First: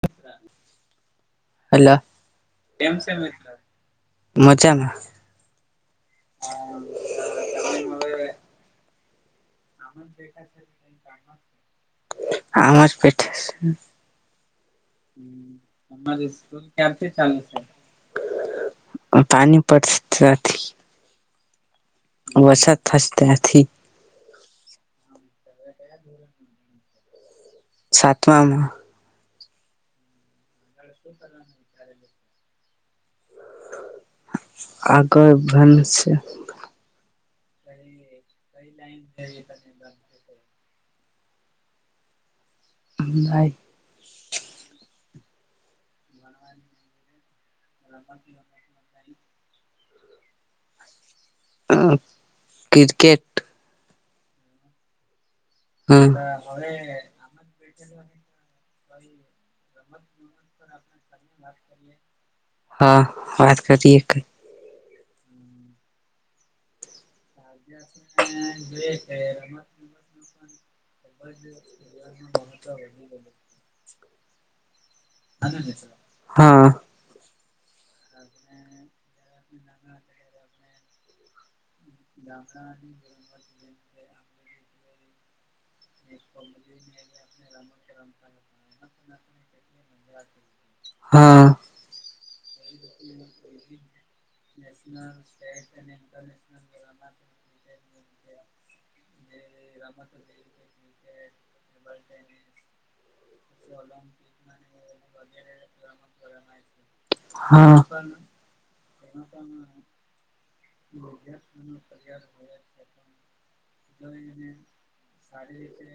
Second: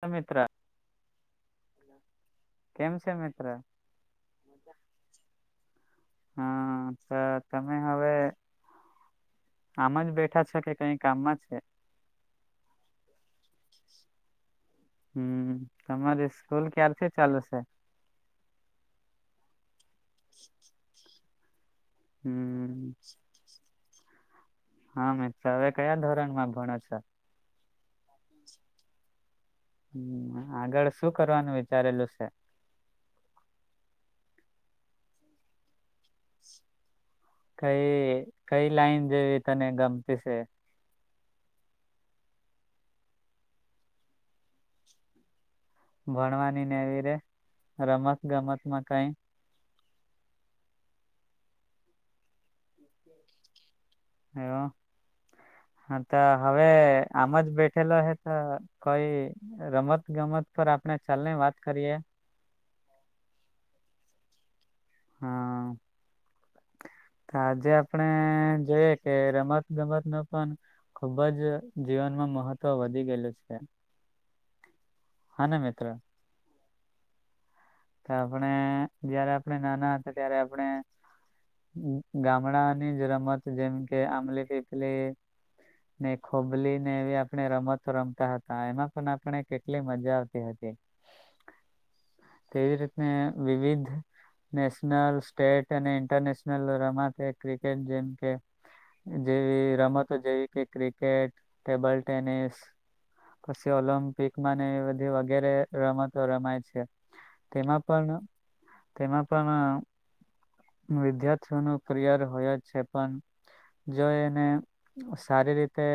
હ મિત્ર અલા. કેમ છે મિત્ર મજામાં હમ્મ ત તમે હવે. આમ જ બેઠા છો કે કઈ કામમાં છે આમ જ બેઠા છે. હમ્મ. તમારી સ્કૂલ ક્યારથી ચાલુ છે પાણી પડશે તાથી. વરસાદ હમ થસ તેનાથી. હા મી હવે કયા ધોરણમાં ભણો છો? સાતમામાં. હમ્મ. આગળ શું કરવાનું વિચારેલું સ છે. આગળ ભણ સે. કઈ કઈ લાઈન જેવી તને ગમતી છે. બાઈ ભણવાની ને એવી રે. રમત ગમતમાં કઈ. [unintelligible] કિર્કેટ [unintelligible] હા હમ તો હવે આમ જ બેઠેલો હે તો કોઈ રમત ગમત પર આપ પણે ચાલને વાત કરીએ. હા વાત કરીએ ક. હા. આજે આપણે જોઈએ કે રમત ગમતનું પણ ખુબ જ જીવનમાં મહત્વ વધી ગેલુ છે. હા ને હાને મિત્ર હા. તો આપણે જયારે આપણે નાના હતા ત્યારે આપણે ગામડાની જ રમત જેમ કે આમલી એ પલે ને ખોબલીને એવી આપણે રમતો રમતા હતા, એમાં પણ આપણે કેટ હા. તેવી રીત તે વિવિધ નેશનલ, સ્ટેટ અને ઇન્ટરનેશનલ રમતે ક્રિકેટ જેમ કે, જેવી રમતો જેવી કે ક્રિકેટ, ટેબલ ટેનિસ, પછી ઓલમ્પિક મને એ બધી વગેરે રમતો રમાય છે. તેમાં પણ [inaudible] વિદ્યાર્થીઓ નો કરિયર હોય જ છે, પણ જો એને સારી રીતે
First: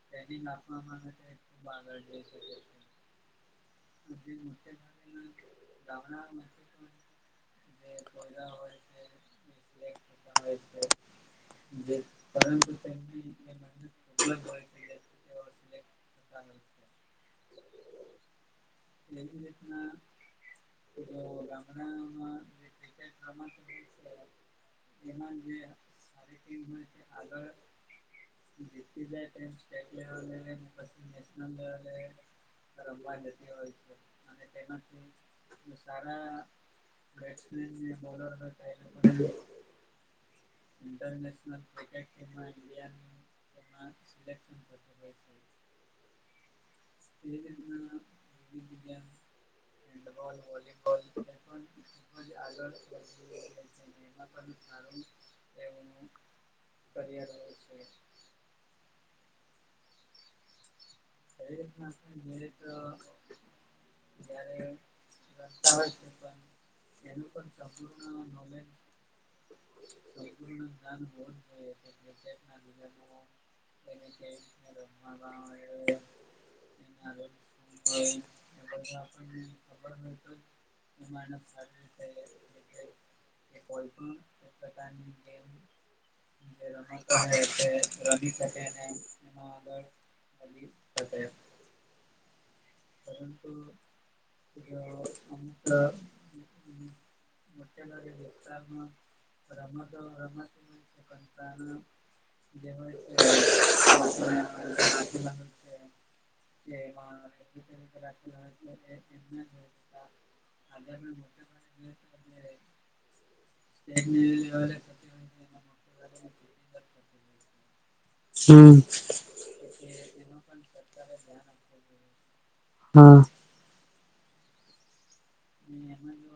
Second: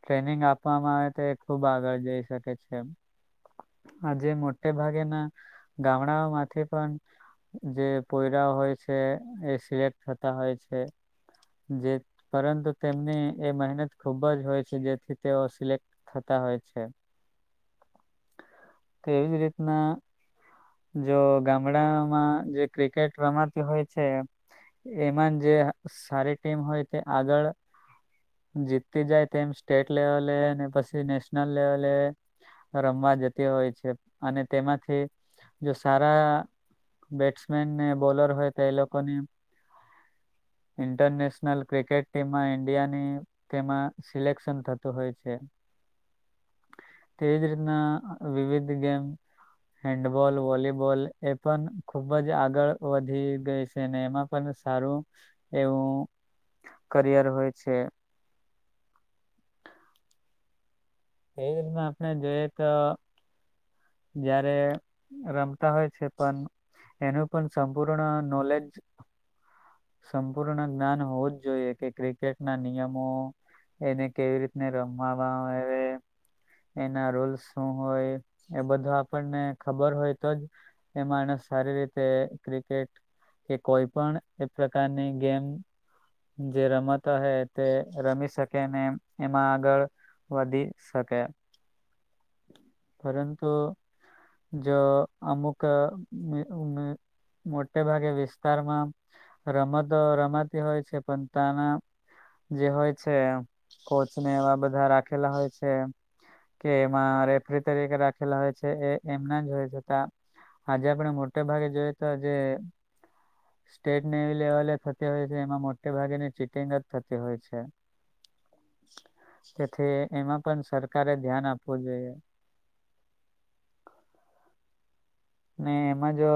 ટ્રેનિંગ આપવામાં આવે તો એ ખુબ આગળ જઈ શકે છે. તેમ. આજે મોટે ભાગેના ગામડાઓમાંથી પણ, જે પોયરાઓ હોય છે, એ સિલેક્ટ થતા હોય છે. જે પરંતુ તેમની એ મહેનત ખૂબ જ હોય છે જેથી તેઓ સિલેક્ટ થતા હોય છે. તો એવી જ રીતના જો ગામડામાં જે ક્રિકેટ રમાતી હોય છે, એમાં જે સારી ટીમ હોય તે આગળ જીતતી જાય તેમ સ્ટેટ લેવલે એ ને પછી નેશનલ લેવલે એ રમવા જતી હોય છે અને તેમાંથી જો સારા બેટસમેન ને બોલર હોય તો એ લોકોને ઇન્ટરનેશનલ ક્રિકેટ ટીમમાં ઈન્ડિયાની તેમાં સિલેક્શન થતું હોય છે. તેવીજ રીતના વિવિધ ગેમ હેન્ડબોલ, વોલીબોલ એ પણ ખુબ જ આગળ વધી ગઈ છે અને એમાં પણ સારું એવું કરિયર હોય છે. એ રીતના આપણે જોઈએ તો જારે રમતા હોય છે પણ એનું પણ સંપૂર્ણ નોલેજ સંપૂર્ણ જ્ઞાન હોવું જ જોઈએ કે ક્રિકેટ ના નિયમો એને કેવી રીતને રમવામાં આવે એના રૂલ્સ શું હોય એ બધું આપણને ખબર હોય તો જ એ માણસ સારી રીતે ક્રિકેટ કે કોઈ પણ પ્રકારની ગેમ જે રમતો હો તે રમી શકે અનેને એમાં આગળ વધી હતા. પરંતુ જો અમુક મી મી મોટે ભાગે વિસ્તારમાં રમતો રમાતી હોય છે પણ ત્યાના જે હોય છે. એમ કોચને એવા બધા રાખેલા હોય છે કે એમાં રેફ તરીકે રાખેલા હોય છે. એ એમના જ હોય છે. તા આજે આપણે મોટે ભાગે જોય તો આજે સ્ટેટ ની લેવલે થતી હોય છે એમાં મોટે ભાગેની ચીટિંગ જ થતી હોય છે. હમ તેથી એમાં પણ સરકારે ધ્યાન આપવું જોઈએ. હા. ને એમ જ અ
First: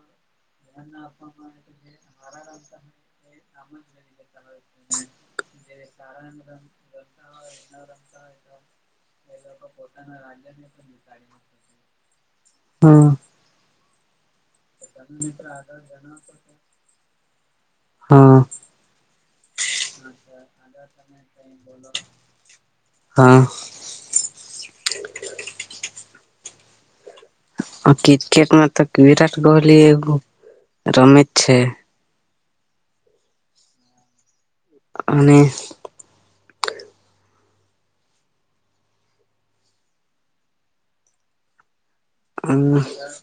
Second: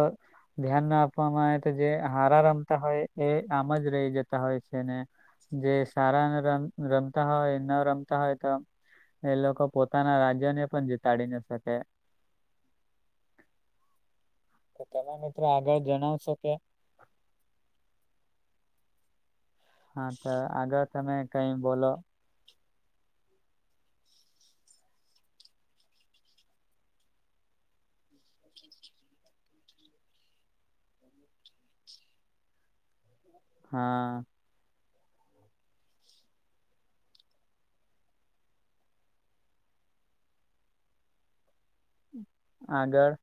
ધ્યાન ન આપવામાં આવે તો જે હારા રમતા હોય એ આમજ રેહી જતા હોય છે. ને જે સારા રમ રમતા હોય ન રમતા હોય તો એ લોકો પોતાના રાજ્ય ને પણ જીતાડી ન શકે. હા તો તમે મિત્રો આગળ જણાવશો કે હા. હા તો આગળ તમે કઈ બોલો હા. ક્રિકેટમાં તો વિરાટ કોહલી રમે જ છે. હા. અને અન. આગળ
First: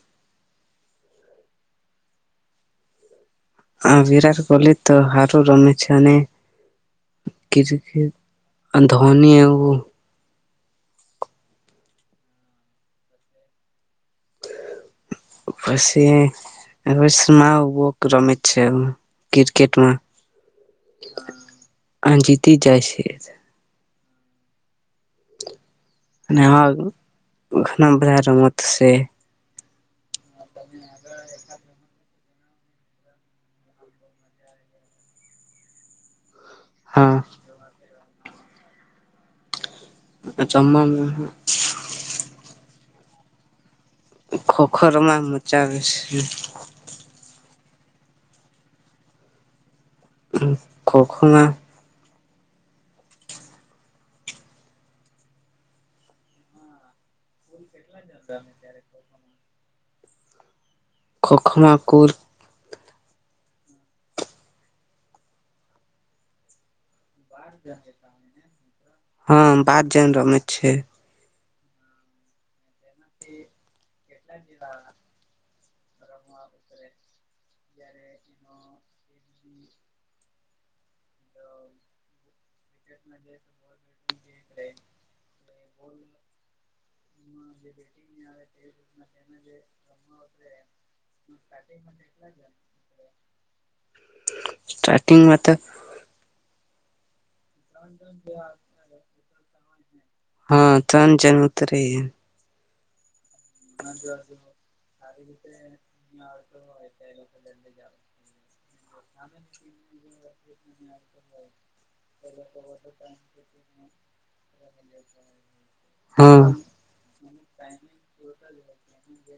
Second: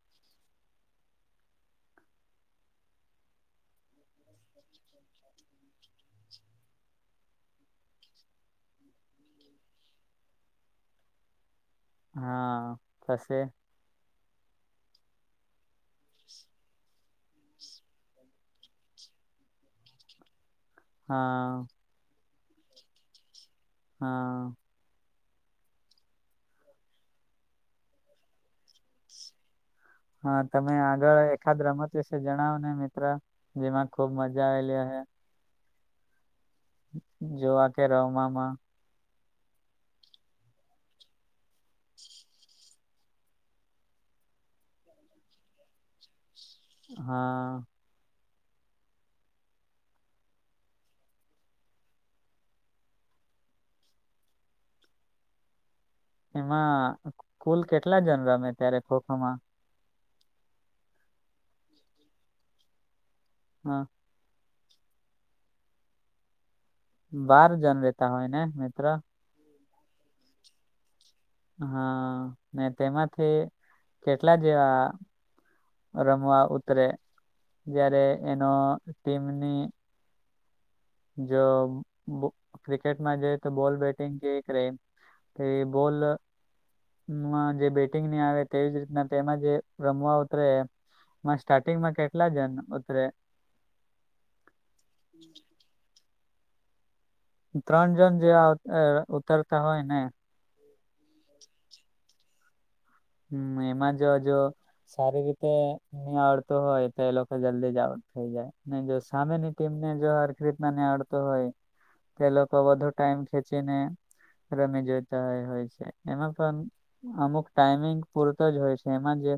આ વિરાટ કોહલી તો હારું રમે છે અને ક્રિકેટ અને ધોની એવું હા કશે ફશે વસમાં ઓબોક રમે જ છે એમ ક્રિકટીમાં. હા એ જાય છે [unintelligible] ને હા લખનઉ ગયા છે [unintelligible] હા તમે આગળ એકખાદ રમત વિશે જણાવો ને મિત્ર જેમાં ખુબ મજા આવેલી હ હા જોવા કે રમવામાં માં તો જમવામા [inaudible] ખોખો રમવામા મજા આવે છે. હા હ ખોખો ના એમાં કૂલ કેટ કેટલા જણ રમે ત્યારે ખોખોમાં ખોખોમાં કુલ હા બાર જણ રહેતા હોય ને મિત્ર આઠ જણ રમે છે હા ને તેમાંથી કેટલાક એવા રમવા ઉતરે જ્યારે એનો ટીમની જ ક્રિકેટમાં જઇએ તો બોલ બેટીંગ જે કરે એ બોલ તેવી જ રીતના તેમાં જે રમવા ઉતરે એમાં સ્ટાર્ટિંગમાં કેટલા જણ ઉતરે [inaudible] સ્ટાર્ટિંગ મા તો ત્રણ જણ જેવા ઉતરે ઉતરતા હોય ને હા ત્રણ જણ ઉતરે હમ એમાં જો જો સારી રીતે નિહાડતો હોય તો એ લોકો જલ્દી જ આઉટ થઈ જાય જો સામેની ટીમને જો હ ખરીતના નિહળતો હોય તો એ લોકો વધુ ટાઈમ ખેચીને રમી જોતા હોય છે એમાં હા પણ અમુક પૂરતો જ હોય છે એમાં જે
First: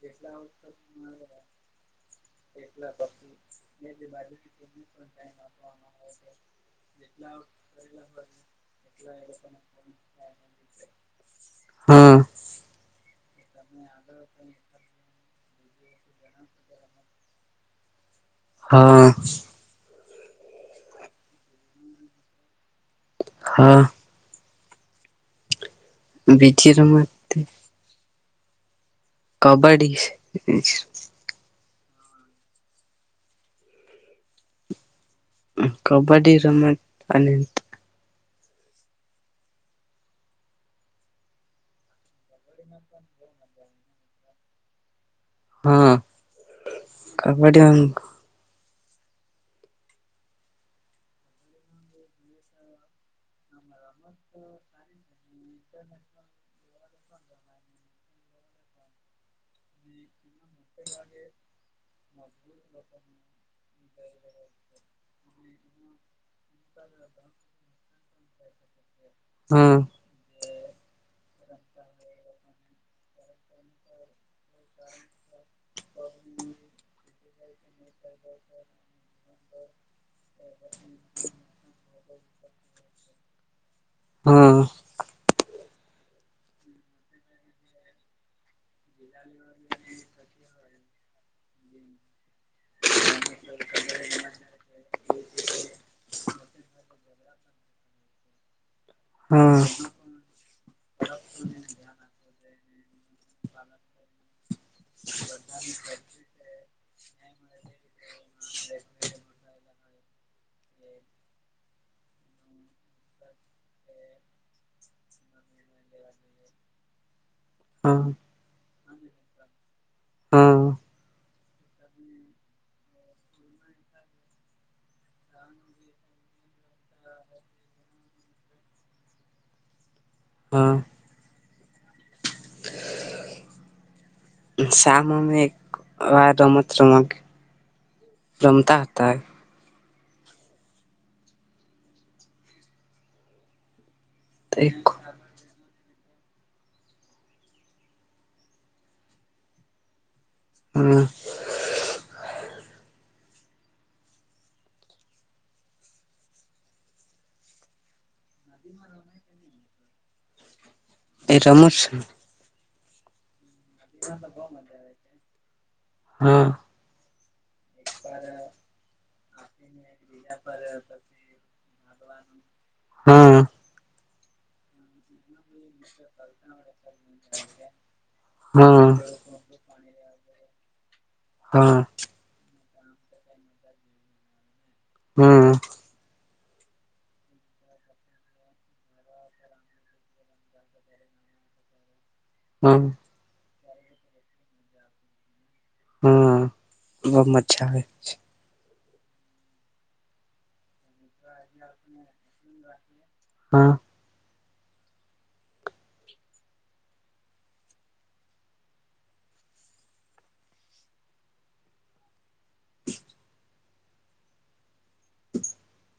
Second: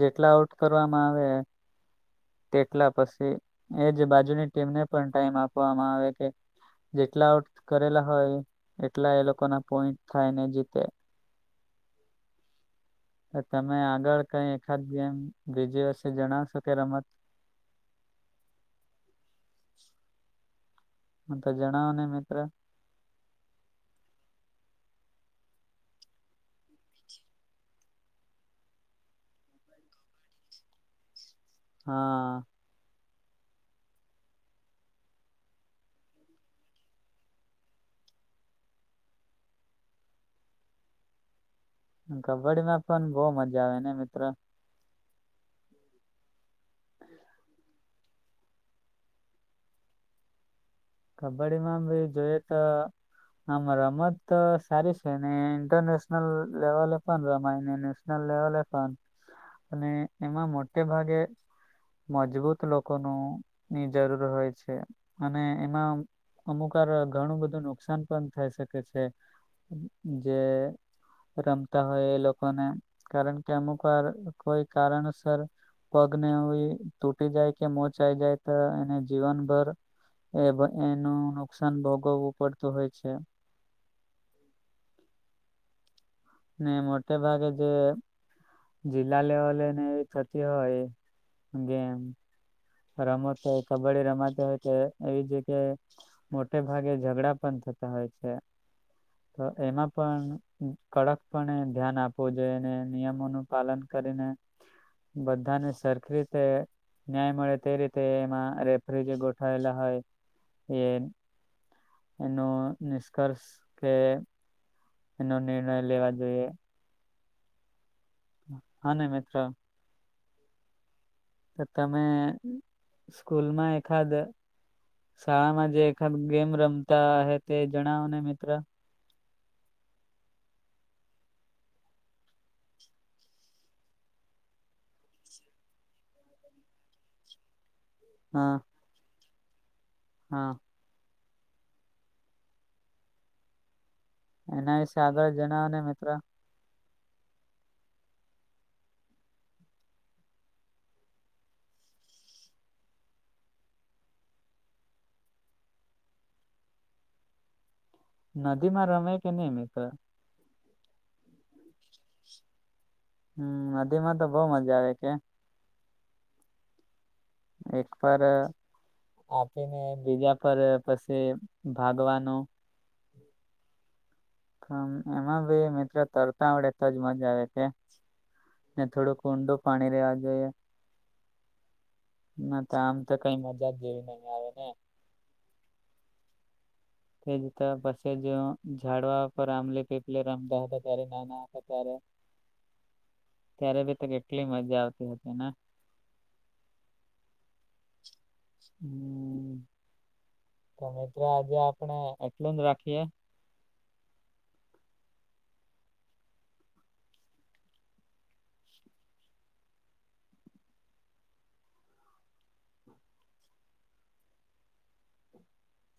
જેટલા આઉટ કરવામાં આવે તેટલા પછી એ જ બાજુની ટીમને પણ ટાઈમ આપવામાં આવે કે જેટલા આઉટ કરેલા હોય એટલા એ લોકો ના પોઈન્ટ થાયને જીતે હા તો તમે આગળ કઈ એકાદ જેમ કઇ જે હશે જણાવશે તે રમત હા પોતે જણાવોને મિત્ર હા બીજી રમત કબડી [inaudible] હા કબ્બડી રમત અને કબડ્ડી માં પણ બહુ મજા આવે ને મિત્ર હા કબડ્ડી કબડ્ડીમાં બી જોઈએ તો આમ રમત સારી છે ને ઇન્ટરનેશનલ લેવલે પણ રમાયને નેશનલ લેવલે પણ અને એમાં મોટે ભાગે મજબૂત લોકોનું ની જરૂર હોય છે અને એમાં અમુક વાર ઘણું બધું નુકસાન પણ થાય શકે છે હા જે રમતા હોય એ લોકોને કારણ કે અમુક વાર કોઈ કારણસર પગને તૂટી જાય કે મોચ આઇ જાય તો એને જીવનભર એ એનું નુકસાન ભોગવવું પડતું હોય છે હા ને મોટે ભાગે જે જિલ્લા લેવલેને એવી થતી હોય ગેમ રમતો હોય કબડ્ડી રમાતી હોય તો એવી જગ્યાએ મોટે ભાગે ઝઘડા પણ થતા હોય છે તો હા એમાં પણ કડક અને ધ્યાન આપવો જોઈએ એને નિયમોનું પાલન કરીને બધાને સરખી રીતે ન્યાય મળે તે રીતે એમાં રેફરીજી ગોઠેલા હોય એ એનો નિષ્કર્ષ કે એનો નિર્ણય લેવા જોઈએ હા હા ને મિત્ર હા તો તમે સ્કૂલમાં એકાદ શાળામાં જે એકાત ગેમ રમતા હ તે જણાવો ને મિત્ર હા સાળામે એક વાર રમત રમત હા રમતા હતા હા એના વિશે આગળ જણાવો ને ત્ર હમ નદી માં રમે કે ન એમ ક તે રમશ હ હમ નદીમાં તો બઉ મજા આવે કે હા એક પર આપીને બીજા પર પછી ભાગવાનો હા હા એમાં ભી મિત્ર તરતા આવડે તો જ મજા આવે કે ને હા થોડુંક ઊડું પાણી લેવા જે હા ના તો આમ તો કઈ મજા જ જેવી નહીં આવે ને હમ તે જતા પછી જ ઝાડવા પર આંબલી પીપલી રમતા હતા ત્યારે નાના હતા ત્યારે હમ ત્યારે બી તો કેટલી મજા આવતી હતી ને હા બઉ મજા આવે હ તો મિત્ર આજે આપણે એટલું જ રાખીએ હા [unintelligible] હ [inaudible]